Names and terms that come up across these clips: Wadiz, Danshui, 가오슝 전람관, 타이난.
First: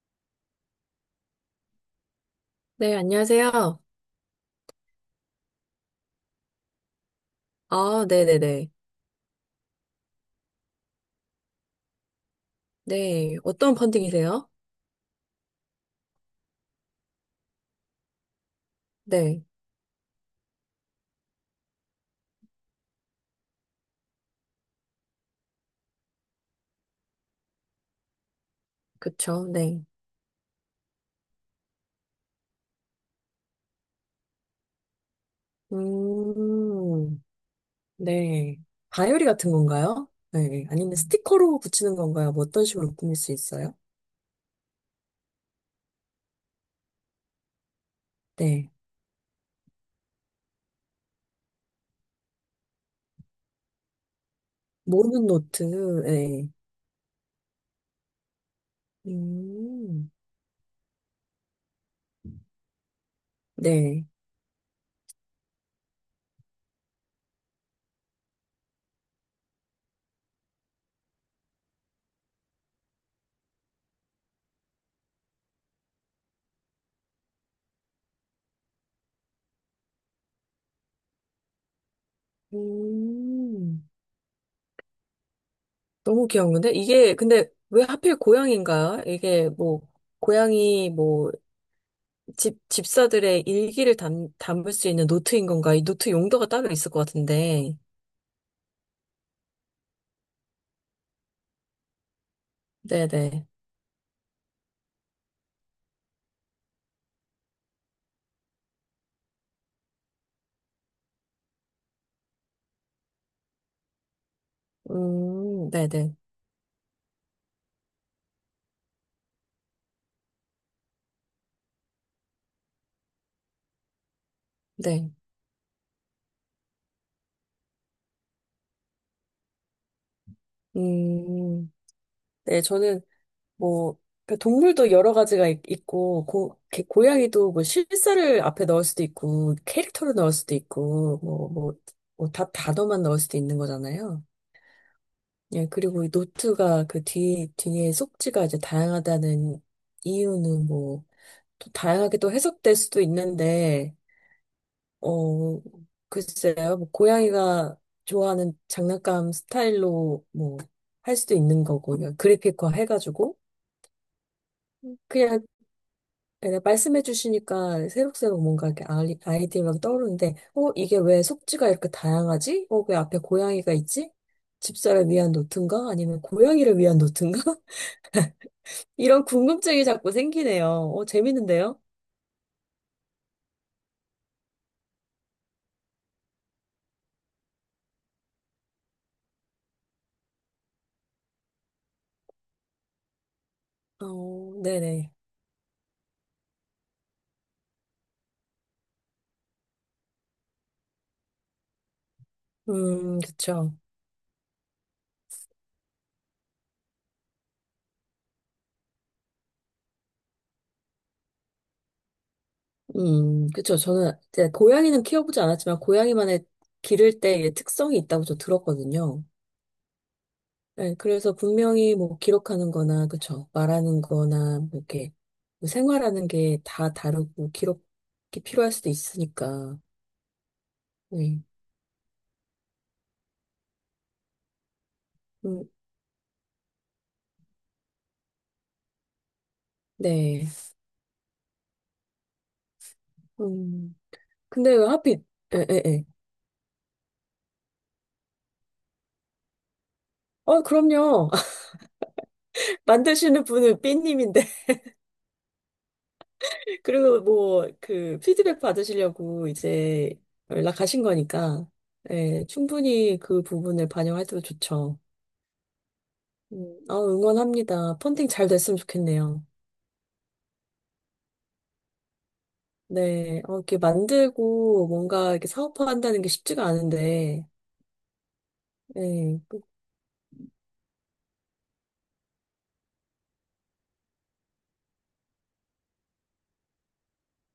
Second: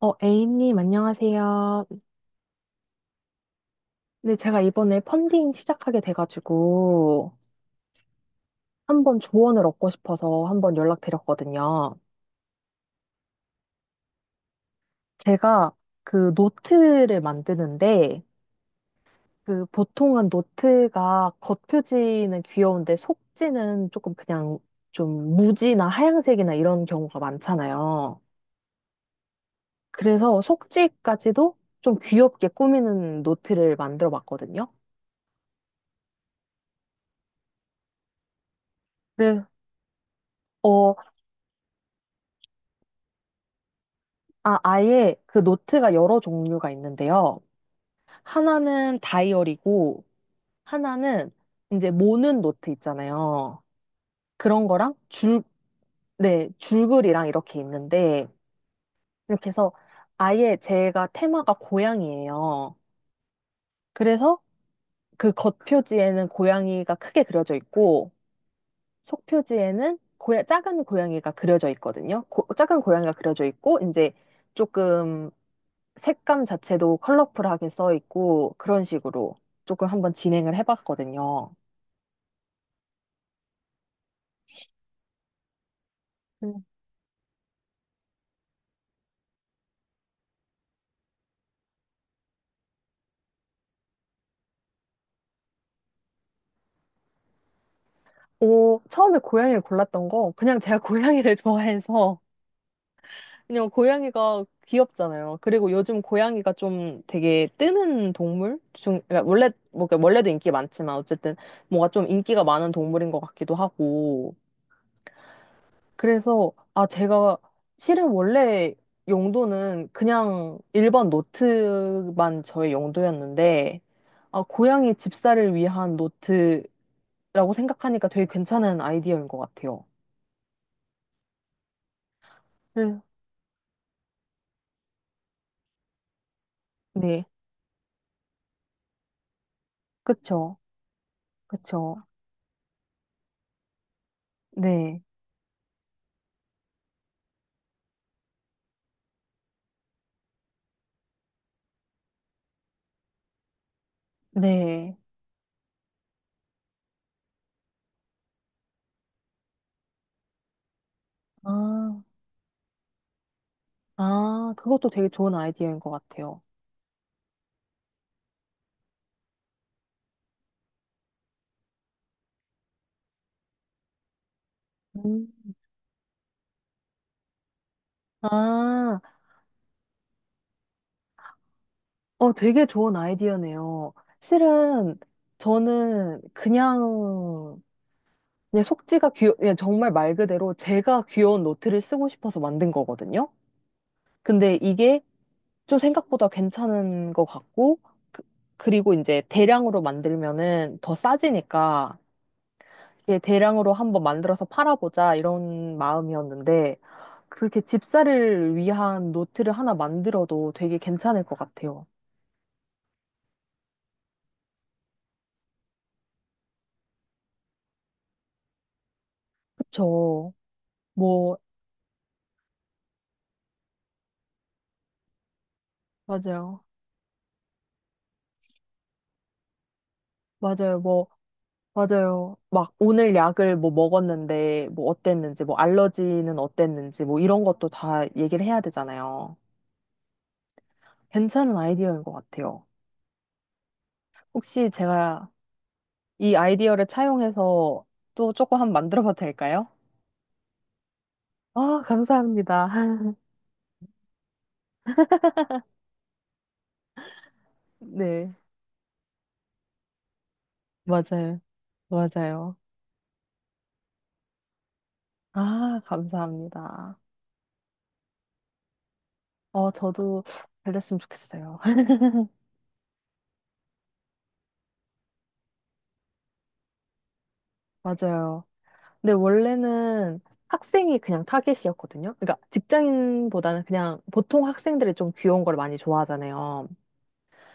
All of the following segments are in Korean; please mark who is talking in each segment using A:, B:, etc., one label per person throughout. A: A님, 안녕하세요.
B: 네, 안녕하세요.
A: 네, 제가 이번에 펀딩 시작하게 돼가지고
B: 아, 네네네.
A: 한번 조언을 얻고 싶어서 한번 연락드렸거든요.
B: 네, 어떤 펀딩이세요?
A: 제가 그 노트를 만드는데
B: 네,
A: 그 보통은 노트가 겉표지는 귀여운데 속지는 조금 그냥 좀 무지나 하얀색이나 이런 경우가 많잖아요.
B: 그쵸, 네.
A: 그래서 속지까지도 좀 귀엽게 꾸미는 노트를 만들어 봤거든요.
B: 음, 네. 바이오리
A: 그래,
B: 같은 건가요? 네,
A: 어,
B: 아니면 스티커로 붙이는 건가요? 뭐 어떤 식으로 꾸밀 수 있어요?
A: 아예 그 노트가 여러 종류가 있는데요.
B: 네,
A: 하나는 다이어리고, 하나는 이제 모는 노트 있잖아요. 그런 거랑
B: 모르는
A: 줄,
B: 노트, 네.
A: 네, 줄글이랑 이렇게 있는데, 이렇게 해서
B: 음,
A: 아예 제가 테마가 고양이예요.
B: 네.
A: 그래서 그 겉표지에는 고양이가 크게 그려져 있고, 속표지에는 작은 고양이가 그려져 있거든요. 작은 고양이가 그려져 있고, 이제 조금 색감 자체도 컬러풀하게 써 있고 그런 식으로 조금 한번 진행을 해봤거든요.
B: 음, 너무
A: 음.
B: 귀여운데? 이게, 근데 왜 하필 고양인가요? 이게 뭐, 고양이 뭐, 집사들의 일기를 담을 수 있는 노트인 건가? 이 노트 용도가 따로 있을 것 같은데.
A: 오, 처음에 고양이를 골랐던 거 그냥 제가 고양이를 좋아해서
B: 네네.
A: 그냥 고양이가 귀엽잖아요. 그리고 요즘 고양이가 좀 되게 뜨는 동물 중 그러니까 원래 뭐 그러니까 원래도 인기 많지만 어쨌든 뭔가 좀 인기가 많은 동물인 것 같기도 하고
B: 네네.
A: 그래서, 제가 실은 원래 용도는 그냥 일반 노트만 저의 용도였는데, 아, 고양이
B: 네.
A: 집사를 위한 노트라고 생각하니까 되게 괜찮은 아이디어인 것 같아요.
B: 음, 네,
A: 그래-
B: 저는 뭐, 그 동물도 여러 가지가 있, 고,
A: 네,
B: 고양이도 뭐 실사를 앞에 넣을 수도 있고, 캐릭터를 넣을 수도
A: 그쵸,
B: 있고, 뭐, 뭐,
A: 그쵸.
B: 뭐 단어만 넣을 수도 있는 거잖아요.
A: 네,
B: 예, 그리고 이 노트가 그 뒤에 속지가 이제 다양하다는 이유는 뭐, 또 다양하게 또 해석될 수도 있는데,
A: 네.
B: 어, 글쎄요. 뭐 고양이가 좋아하는 장난감 스타일로 뭐 할 수도 있는 거고,
A: 아,
B: 그냥 그래픽화 해가지고,
A: 아, 그것도 되게 좋은
B: 그냥,
A: 아이디어인 것 같아요.
B: 그냥 말씀해 주시니까 새록새록 뭔가 이렇게 아이디어가 떠오르는데, 이게 왜 속지가 이렇게 다양하지? 왜 앞에 고양이가 있지? 집사를
A: 음.
B: 위한 노트인가? 아니면 고양이를 위한 노트인가?
A: 아,
B: 이런 궁금증이 자꾸 생기네요. 재밌는데요?
A: 되게 좋은 아이디어네요. 실은 저는 그냥 그냥 정말 말 그대로 제가 귀여운 노트를 쓰고 싶어서 만든 거거든요.
B: 어,
A: 근데 이게
B: 네네.
A: 좀 생각보다 괜찮은 것 같고, 그, 그리고 이제 대량으로 만들면은 더 싸지니까, 이게 대량으로
B: 그쵸.
A: 한번 만들어서 팔아보자 이런 마음이었는데, 그렇게 집사를 위한 노트를 하나 만들어도 되게 괜찮을 것 같아요.
B: 그쵸. 저는 이제 고양이는 키워보지 않았지만 고양이만의 기를 때의 특성이 있다고 저 들었거든요.
A: 그쵸.
B: 네, 그래서
A: 뭐,
B: 분명히 뭐 기록하는 거나, 그쵸. 말하는 거나, 뭐 이렇게 뭐 생활하는 게
A: 맞아요.
B: 다 다르고 기록이 필요할 수도 있으니까.
A: 맞아요. 뭐,
B: 네.
A: 맞아요. 막 오늘 약을 뭐 먹었는데 뭐 어땠는지, 뭐
B: 음,
A: 알러지는 어땠는지, 뭐 이런 것도 다 얘기를 해야 되잖아요.
B: 네.
A: 괜찮은 아이디어인 것 같아요.
B: 음,
A: 혹시
B: 근데 왜 하필,
A: 제가
B: 에, 에, 에.
A: 이 아이디어를 차용해서 또 조금 한번 만들어 봐도 될까요?
B: 어, 그럼요.
A: 아, 감사합니다.
B: 만드시는 분은 삐님인데. 그리고 뭐 그
A: 네,
B: 피드백 받으시려고 이제 연락하신
A: 맞아요.
B: 거니까 예,
A: 맞아요.
B: 충분히 그 부분을 반영해도 좋죠.
A: 아, 감사합니다.
B: 응원합니다. 펀딩 잘 됐으면 좋겠네요.
A: 어, 저도 잘 됐으면 좋겠어요.
B: 네, 이렇게 만들고 뭔가 이렇게 사업화한다는 게 쉽지가 않은데,
A: 맞아요. 근데
B: 예,
A: 원래는 학생이 그냥 타겟이었거든요. 그러니까 직장인보다는 그냥 보통 학생들이 좀 귀여운 걸 많이 좋아하잖아요.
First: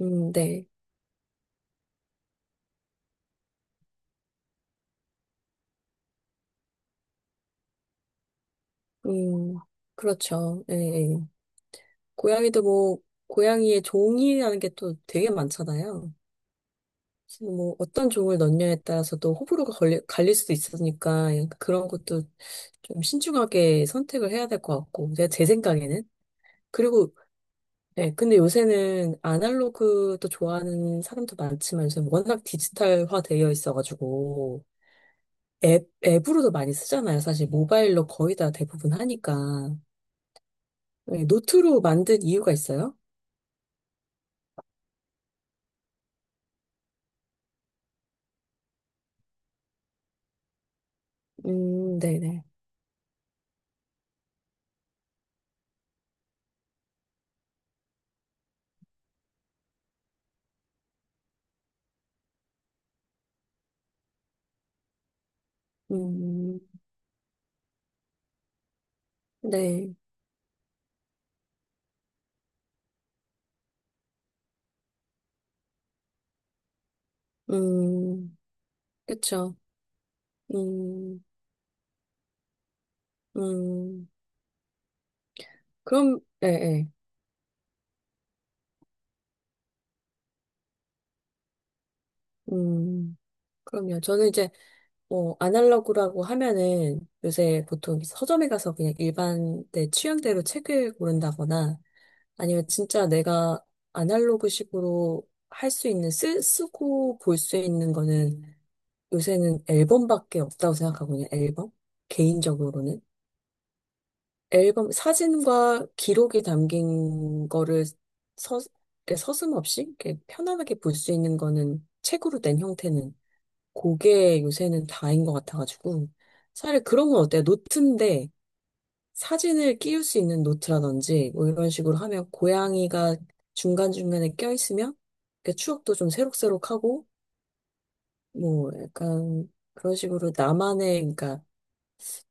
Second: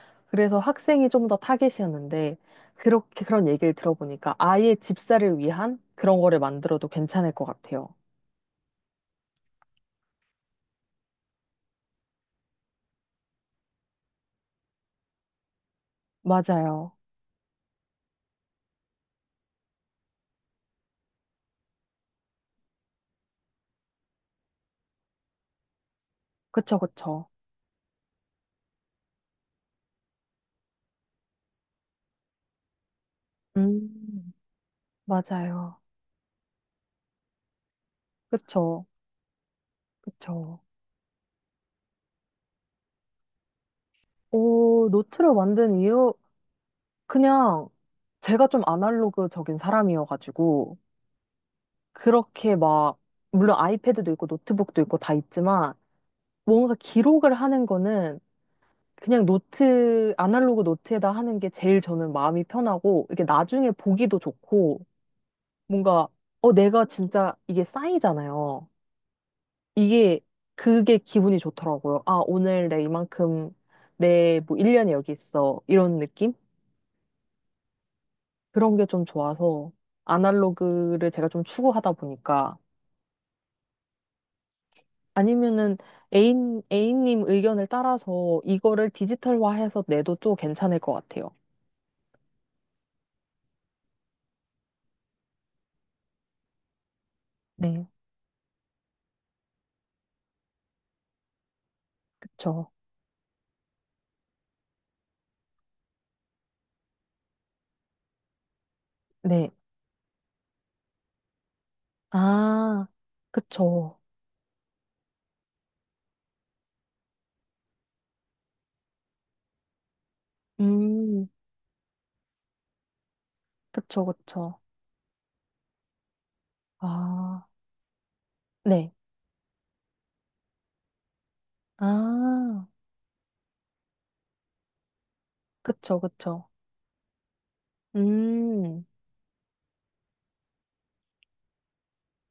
A: 그래서
B: 네,
A: 학생이 좀 더 타겟이었는데 그렇게 그런 얘기를 들어보니까 아예 집사를 위한 그런 거를 만들어도 괜찮을 것 같아요.
B: 음, 그렇죠. 예, 예. 고양이도 뭐 고양이의 종이라는 게 또 되게 많잖아요.
A: 맞아요.
B: 그래서 뭐 어떤 종을 넣느냐에 따라서도 호불호가 갈릴 수도 있으니까 약간 그런 것도 좀 신중하게 선택을 해야 될 것 같고, 제 생각에는.
A: 그쵸,
B: 그리고,
A: 그쵸.
B: 네, 근데 요새는 아날로그도 좋아하는 사람도 많지만 요새 워낙 디지털화 되어
A: 음,
B: 있어가지고,
A: 맞아요.
B: 앱으로도 많이 쓰잖아요. 사실 모바일로 거의 다
A: 그쵸,
B: 대부분 하니까.
A: 그쵸.
B: 네, 노트로 만든 이유가 있어요?
A: 오, 노트를 만든 이유, 그냥 제가 좀 아날로그적인 사람이어가지고
B: 네네.
A: 그렇게 막, 물론 아이패드도 있고 노트북도 있고 다 있지만, 뭔가 기록을 하는 거는 그냥 노트, 아날로그 노트에다 하는 게 제일 저는 마음이 편하고, 이게 나중에 보기도 좋고, 뭔가,
B: 음,
A: 내가 진짜 이게 쌓이잖아요.
B: 네.
A: 이게, 그게 기분이 좋더라고요. 아, 오늘 내 이만큼, 내 뭐 1년이 여기 있어. 이런 느낌?
B: 음,
A: 그런 게 좀
B: 그쵸.
A: 좋아서, 아날로그를
B: 음,
A: 제가 좀 추구하다 보니까,
B: 음.
A: 아니면은
B: 그럼, 예, 예.
A: 애인님 의견을 따라서 이거를 디지털화해서 내도 또 괜찮을 것 같아요.
B: 음, 그럼요. 저는 이제 아날로그라고 하면은 요새
A: 네,
B: 보통 서점에 가서 그냥 일반 내 취향대로 책을 고른다거나 아니면
A: 그쵸.
B: 진짜 내가 아날로그식으로 할 수 있는, 쓰고 볼 수 있는 거는
A: 네.
B: 요새는 앨범밖에 없다고 생각하거든요, 앨범?
A: 아,
B: 개인적으로는.
A: 그쵸.
B: 앨범, 사진과 기록이 담긴 거를 서, 서슴없이 이렇게 편안하게 볼 수
A: 음,
B: 있는 거는 책으로 된 형태는
A: 그쵸,
B: 그게
A: 그쵸.
B: 요새는 다인 것 같아가지고. 차라리 그런 건 어때요?
A: 아,
B: 노트인데
A: 네.
B: 사진을 끼울 수 있는 노트라든지 뭐 이런 식으로 하면
A: 아,
B: 고양이가 중간중간에 껴있으면 그 추억도
A: 그쵸,
B: 좀
A: 그쵸.
B: 새록새록하고 뭐
A: 음,
B: 약간 그런 식으로 나만의 그러니까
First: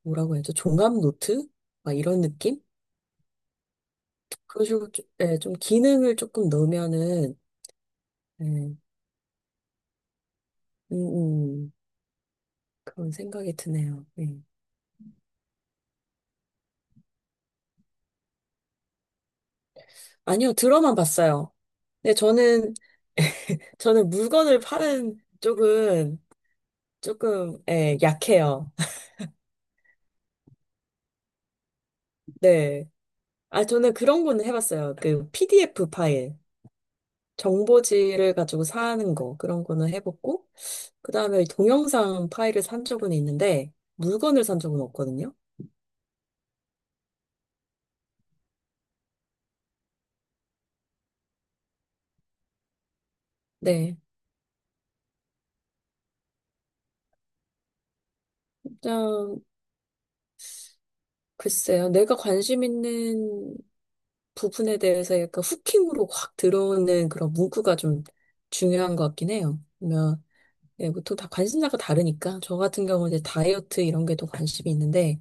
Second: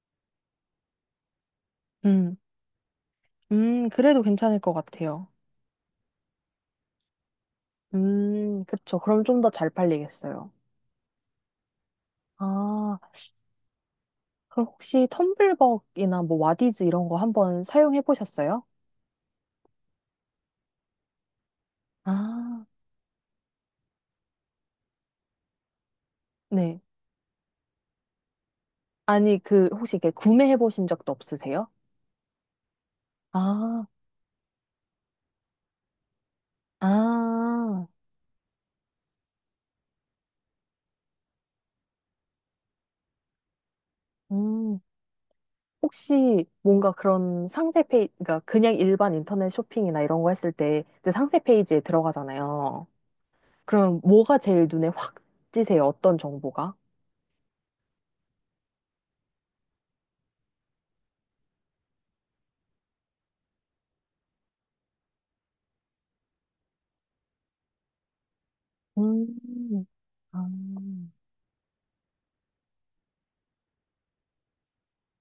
B: 뭐라고 해야죠? 종합 노트? 막 이런
A: 음,
B: 느낌?
A: 그래도 괜찮을
B: 그런
A: 것
B: 식으로 좀,
A: 같아요.
B: 예, 좀 기능을 조금 넣으면은 예,
A: 그쵸. 그럼 좀 더 잘 팔리겠어요.
B: 음,
A: 아,
B: 그런 생각이 드네요. 예.
A: 그럼 혹시 텀블벅이나 뭐 와디즈 이런 거 한번 사용해 보셨어요?
B: 아니요, 들어만 봤어요. 네,
A: 아,
B: 저는 물건을 파는 쪽은
A: 네.
B: 조금, 예, 약해요.
A: 아니, 그, 혹시 이렇게 구매해 보신 적도 없으세요?
B: 네. 아,
A: 아,
B: 저는 그런 거는 해봤어요. 그 PDF 파일,
A: 아,
B: 정보지를 가지고 사는 거, 그런 거는 해봤고, 그 다음에 동영상 파일을 산 적은 있는데, 물건을 산
A: 음.
B: 적은 없거든요.
A: 혹시 뭔가 그런 상세 페이지, 그러니까 그냥 일반 인터넷 쇼핑이나 이런 거 했을 때 이제 상세 페이지에 들어가잖아요.
B: 네.
A: 그럼 뭐가 제일 눈에 확 띄세요? 어떤 정보가?
B: 일단, 글쎄요. 내가 관심 있는 부분에 대해서 약간 후킹으로 확 들어오는 그런 문구가 좀 중요한 것 같긴 해요.
A: 음, 아,
B: 네, 보통 다 관심사가 다르니까 저 같은 경우는 이제 다이어트 이런 게 더 관심이 있는데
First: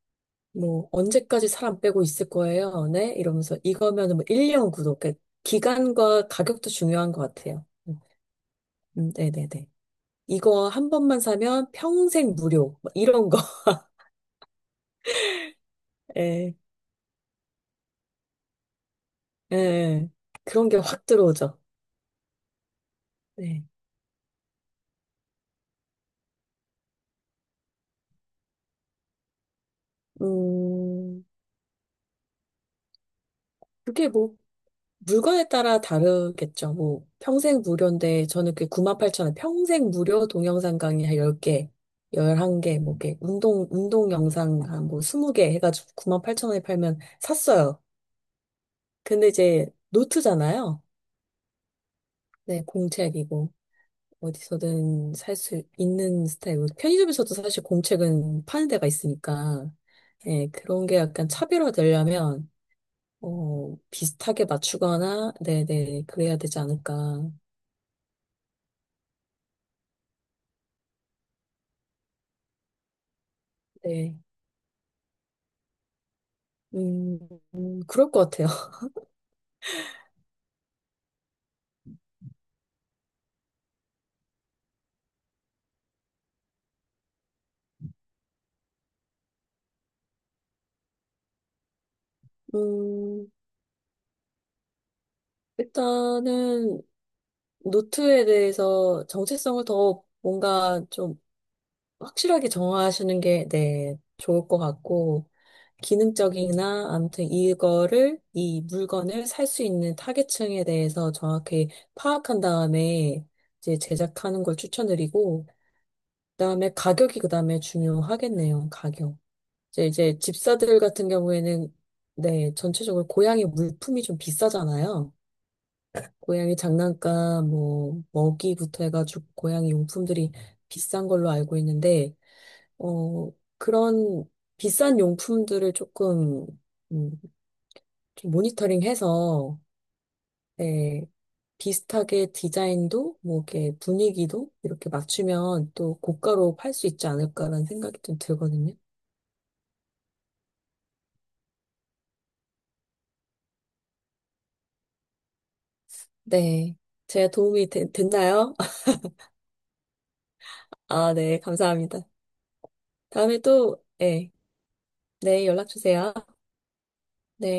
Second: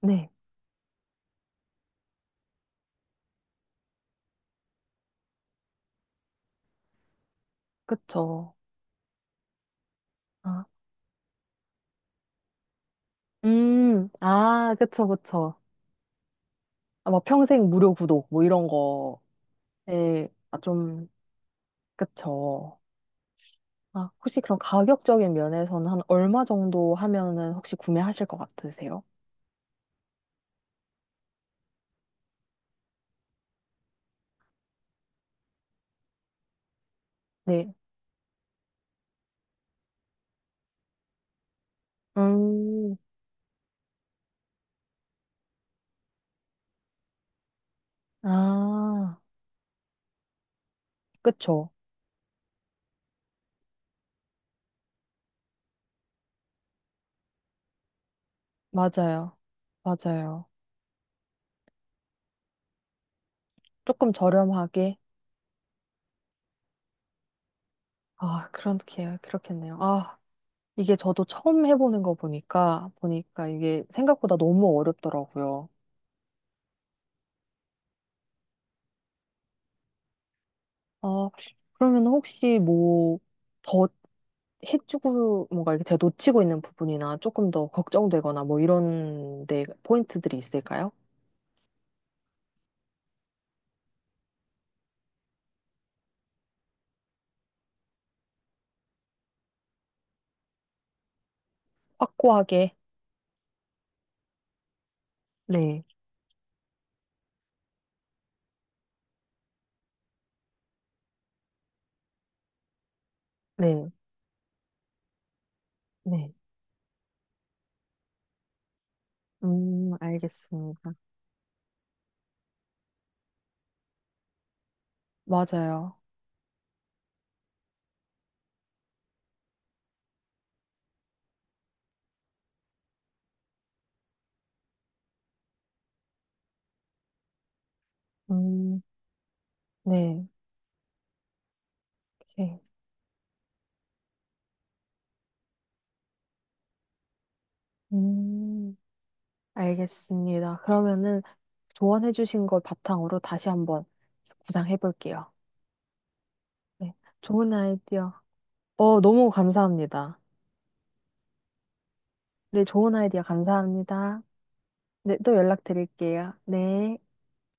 A: 네,
B: 뭐 언제까지 사람 빼고 있을 거예요? 네? 이러면서 이거면은 뭐 1년 구독 그러니까 기간과 가격도 중요한 것 같아요.
A: 그쵸.
B: 네네네.
A: 아,
B: 이거 한 번만 사면 평생 무료 뭐 이런 거.
A: 아, 그쵸, 그쵸.
B: 예,
A: 아, 뭐 평생 무료 구독, 뭐 이런 거.
B: 예.
A: 에 아,
B: 그런 게 확
A: 좀,
B: 들어오죠.
A: 그쵸.
B: 네.
A: 아, 혹시 그럼 가격적인 면에서는 한 얼마 정도 하면은 혹시 구매하실 것 같으세요?
B: 음, 그게 뭐 물건에 따라 다르겠죠. 뭐, 평생
A: 네.
B: 무료인데, 저는 그 9 8천원 평생 무료 동영상 강의 한 10개, 11개,
A: 음,
B: 뭐, 이렇게, 운동 영상 한 뭐, 20개 해가지고 9 8천원에 팔면 샀어요.
A: 아,
B: 근데 이제, 노트잖아요.
A: 그쵸.
B: 네, 공책이고, 어디서든 살 수 있는 스타일이고, 편의점에서도 사실 공책은 파는 데가
A: 맞아요.
B: 있으니까,
A: 맞아요.
B: 네, 그런 게 약간 차별화되려면,
A: 조금
B: 비슷하게
A: 저렴하게.
B: 맞추거나, 네네, 그래야 되지 않을까.
A: 아, 그렇게, 그렇겠네요. 아, 이게 저도 처음 해보는 거 보니까 이게
B: 네.
A: 생각보다 너무 어렵더라고요.
B: 음, 그럴 것 같아요.
A: 어, 그러면 혹시 뭐, 더 해주고, 뭔가 이렇게 제가 놓치고 있는 부분이나 조금 더 걱정되거나 뭐 이런 데 포인트들이 있을까요?
B: 음, 일단은 노트에 대해서 정체성을 더 뭔가 좀 확실하게
A: 확고하게.
B: 정하시는 게, 네, 좋을 것 같고,
A: 네,
B: 기능적이나 아무튼 이 물건을 살 수 있는 타겟층에 대해서 정확히 파악한 다음에 이제
A: 네,
B: 제작하는 걸 추천드리고,
A: 네.
B: 그다음에 가격이 그다음에 중요하겠네요. 가격. 이제 이제 집사들
A: 알겠습니다.
B: 같은 경우에는 네, 전체적으로 고양이 물품이 좀 비싸잖아요.
A: 맞아요.
B: 고양이 장난감, 뭐 먹이부터 해가지고 고양이 용품들이 비싼 걸로 알고 있는데 어 그런 비싼 용품들을 조금 음, 좀
A: 음,
B: 모니터링해서
A: 네.
B: 네, 비슷하게
A: 네.
B: 디자인도 뭐 이렇게 분위기도 이렇게 맞추면 또 고가로 팔 수 있지 않을까라는 생각이 좀 들거든요.
A: 음, 알겠습니다. 그러면은 조언해 주신 걸 바탕으로 다시 한번 구상해 볼게요.
B: 네,
A: 네.
B: 제가
A: 좋은
B: 도움이 되-
A: 아이디어.
B: 됐나요?
A: 어, 너무 감사합니다.
B: 아, 네, 감사합니다.
A: 네, 좋은 아이디어
B: 다음에 또,
A: 감사합니다.
B: 네,
A: 네, 또
B: 네,
A: 연락
B: 연락 주세요.
A: 드릴게요. 네.
B: 네.